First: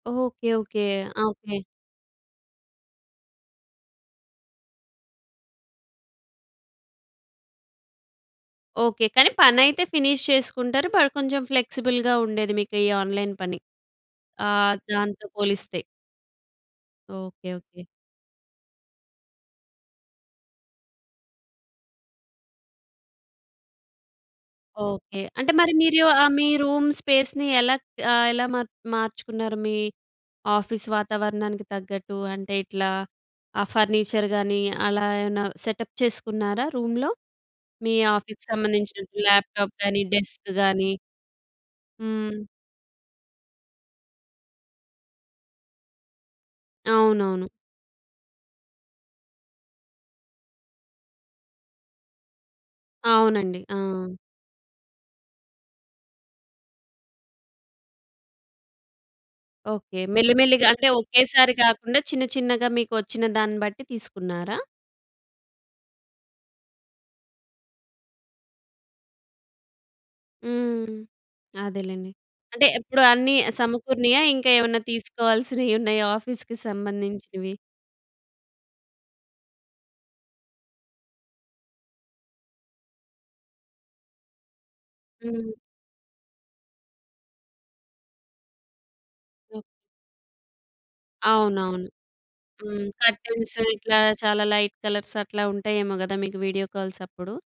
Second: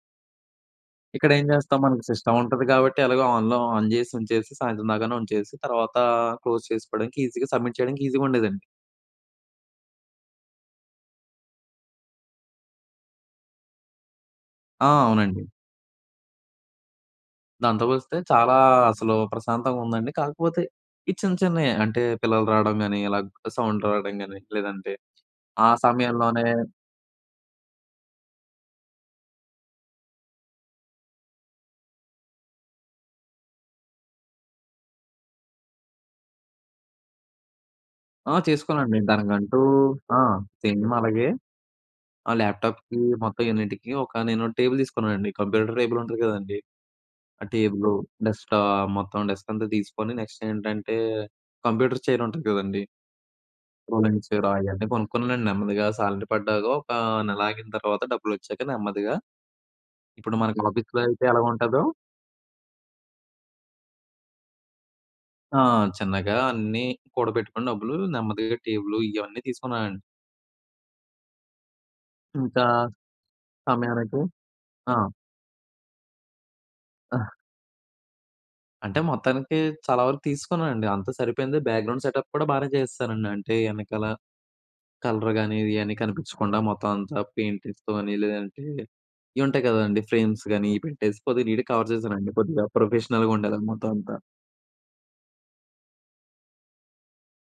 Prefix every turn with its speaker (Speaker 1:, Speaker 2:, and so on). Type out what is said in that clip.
Speaker 1: Okay. Okay. ఆ!
Speaker 2: ఇక్కడ ఏం
Speaker 1: ఓకే.
Speaker 2: చేస్తాం? మనకి సిస్టమ్ ఉంటది కాబట్టి, ఎలాగో ఆన్‌లో ఆన్ చేసి ఉంచేసి, సాయంత్రం దాకానే ఉంచేసి, తర్వాత క్లోజ్ చేసుకోవడానికి ఈజీగా సబ్మిట్ చేయడానికి ఈజీగా ఉండేదండి.
Speaker 1: ఓకే. కానీ పనైతే ఫినిష్ చేసుకుంటారు. బట్, కొంచెం ఫ్లెక్సిబుల్‌గా ఉండేది మీకు ఈ ఆన్‌లైన్ పని. ఆహ్,
Speaker 2: ఆ!
Speaker 1: దాంతో
Speaker 2: అవునండి.
Speaker 1: పోలిస్తే. ఓకే. ఓకే.
Speaker 2: దాంతో పోలిస్తే చాలా అసలు ప్రశాంతంగా ఉందండి. కాకపోతే ఈ చిన్న చిన్నయి అంటే పిల్లలు రావడం గాని, ఇలా సౌండ్ రావడం కాని, లేదంటే
Speaker 1: ఓకే. అంటే
Speaker 2: ఆ
Speaker 1: మరి మీరు మీ
Speaker 2: సమయంలోనే
Speaker 1: రూమ్ స్పేస్‌ని ఎలా ఆహ్, ఎలా మార్ మార్చుకున్నారు? మీ ఆఫీస్ వాతావరణానికి తగ్గట్టు అంటే ఇట్లా ఆ ఫర్నిచర్ గాని అలా ఏమన్నా సెటప్ చేసుకున్నారా రూమ్‌లో? మీ
Speaker 2: ఆ!
Speaker 1: ఆఫీస్‌కి
Speaker 2: చేసుకోనండి.
Speaker 1: సంబంధించినటువంటి
Speaker 2: దానికంటూ
Speaker 1: ల్యాప్‌టాప్ కానీ,
Speaker 2: ఆ!
Speaker 1: డెస్క్
Speaker 2: సేమ్
Speaker 1: కానీ.
Speaker 2: అలాగే ఆ
Speaker 1: హ్మ్.
Speaker 2: ల్యాప్‌టాప్‌కి మొత్తం యూనిట్‌కి ఒక నేను టేబుల్ తీసుకున్నానండి. కంప్యూటర్ టేబుల్ ఉంటుంది కదండీ!
Speaker 1: అవునవును.
Speaker 2: ఆ టేబులు డెస్క్‌టాప్ మొత్తం డెస్క్ అంతా తీసుకొని నెక్స్ట్ ఏంటంటే, కంప్యూటర్ చైర్ ఉంటుంది కదండీ!
Speaker 1: అవునండి. ఆ!
Speaker 2: రోలింగ్ చైరు అయన్నీ కొనుక్కున్నానండి. నెమ్మదిగా శాలరీ పడ్డాక, ఒక నెల ఆగిన తర్వాత డబ్బులు వచ్చాక నెమ్మదిగా,
Speaker 1: ఓకే. మెల్లి
Speaker 2: ఇప్పుడు మనకి
Speaker 1: మెల్లిగంటే
Speaker 2: ఆఫీస్‌లో అయితే
Speaker 1: ఒకేసారి
Speaker 2: ఎలాగుంటదో
Speaker 1: కాకుండా చిన్న చిన్నగా మీకు వచ్చిన దాన్ని బట్టి తీసుకున్నారా?
Speaker 2: ఆ! చిన్నగా అన్నీ కూడబెట్టుకొని డబ్బులు నెమ్మదిగా టేబులు ఇవన్నీ తీసుకున్నానండి.
Speaker 1: హ్మ్. అదేలెండి.
Speaker 2: ఇంకా,
Speaker 1: అంటే ఇప్పుడు అన్నీ
Speaker 2: సమయానికి
Speaker 1: సమకూరినయా ఇంకేమన్నా
Speaker 2: ఆ!
Speaker 1: తీసుకోవాల్సినవున్నాయా? ఆఫీస్‌కి
Speaker 2: ఆహ్!
Speaker 1: సంబంధించినవి.
Speaker 2: అంటే మొత్తానికి చాలా వరకు తీసుకున్నానండి. అంతా సరిపోయింది. బ్యాక్‌గ్రౌండ్ సెటప్ కూడా బాగానే చేసేసానండి. అంటే వెనకాల కలర్‌
Speaker 1: హ్మ్.
Speaker 2: గాని ఇది అని కనిపించకుండా మొత్తం అంతా పెయింటింగ్స్ తోని, లేదంటే ఇవి
Speaker 1: ఓహ్!
Speaker 2: ఉంటాయి కదండీ! ఫ్రేమ్స్ గాని ఇవి పెట్టేసి కొద్దిగా నీట్
Speaker 1: అవునవును.
Speaker 2: కవర్ చేశానండి. కొద్దిగా
Speaker 1: హ్మ్.
Speaker 2: ప్రొఫెషనల్‌గా
Speaker 1: కర్టెన్స్
Speaker 2: ఉండేదండి మొత్తం
Speaker 1: ఇట్లా
Speaker 2: అంతా.
Speaker 1: చాలా లైట్ కలర్స్ అట్లా ఉంటాయేమో కదా! మీకు వీడియో కాల్స్ అప్పుడు.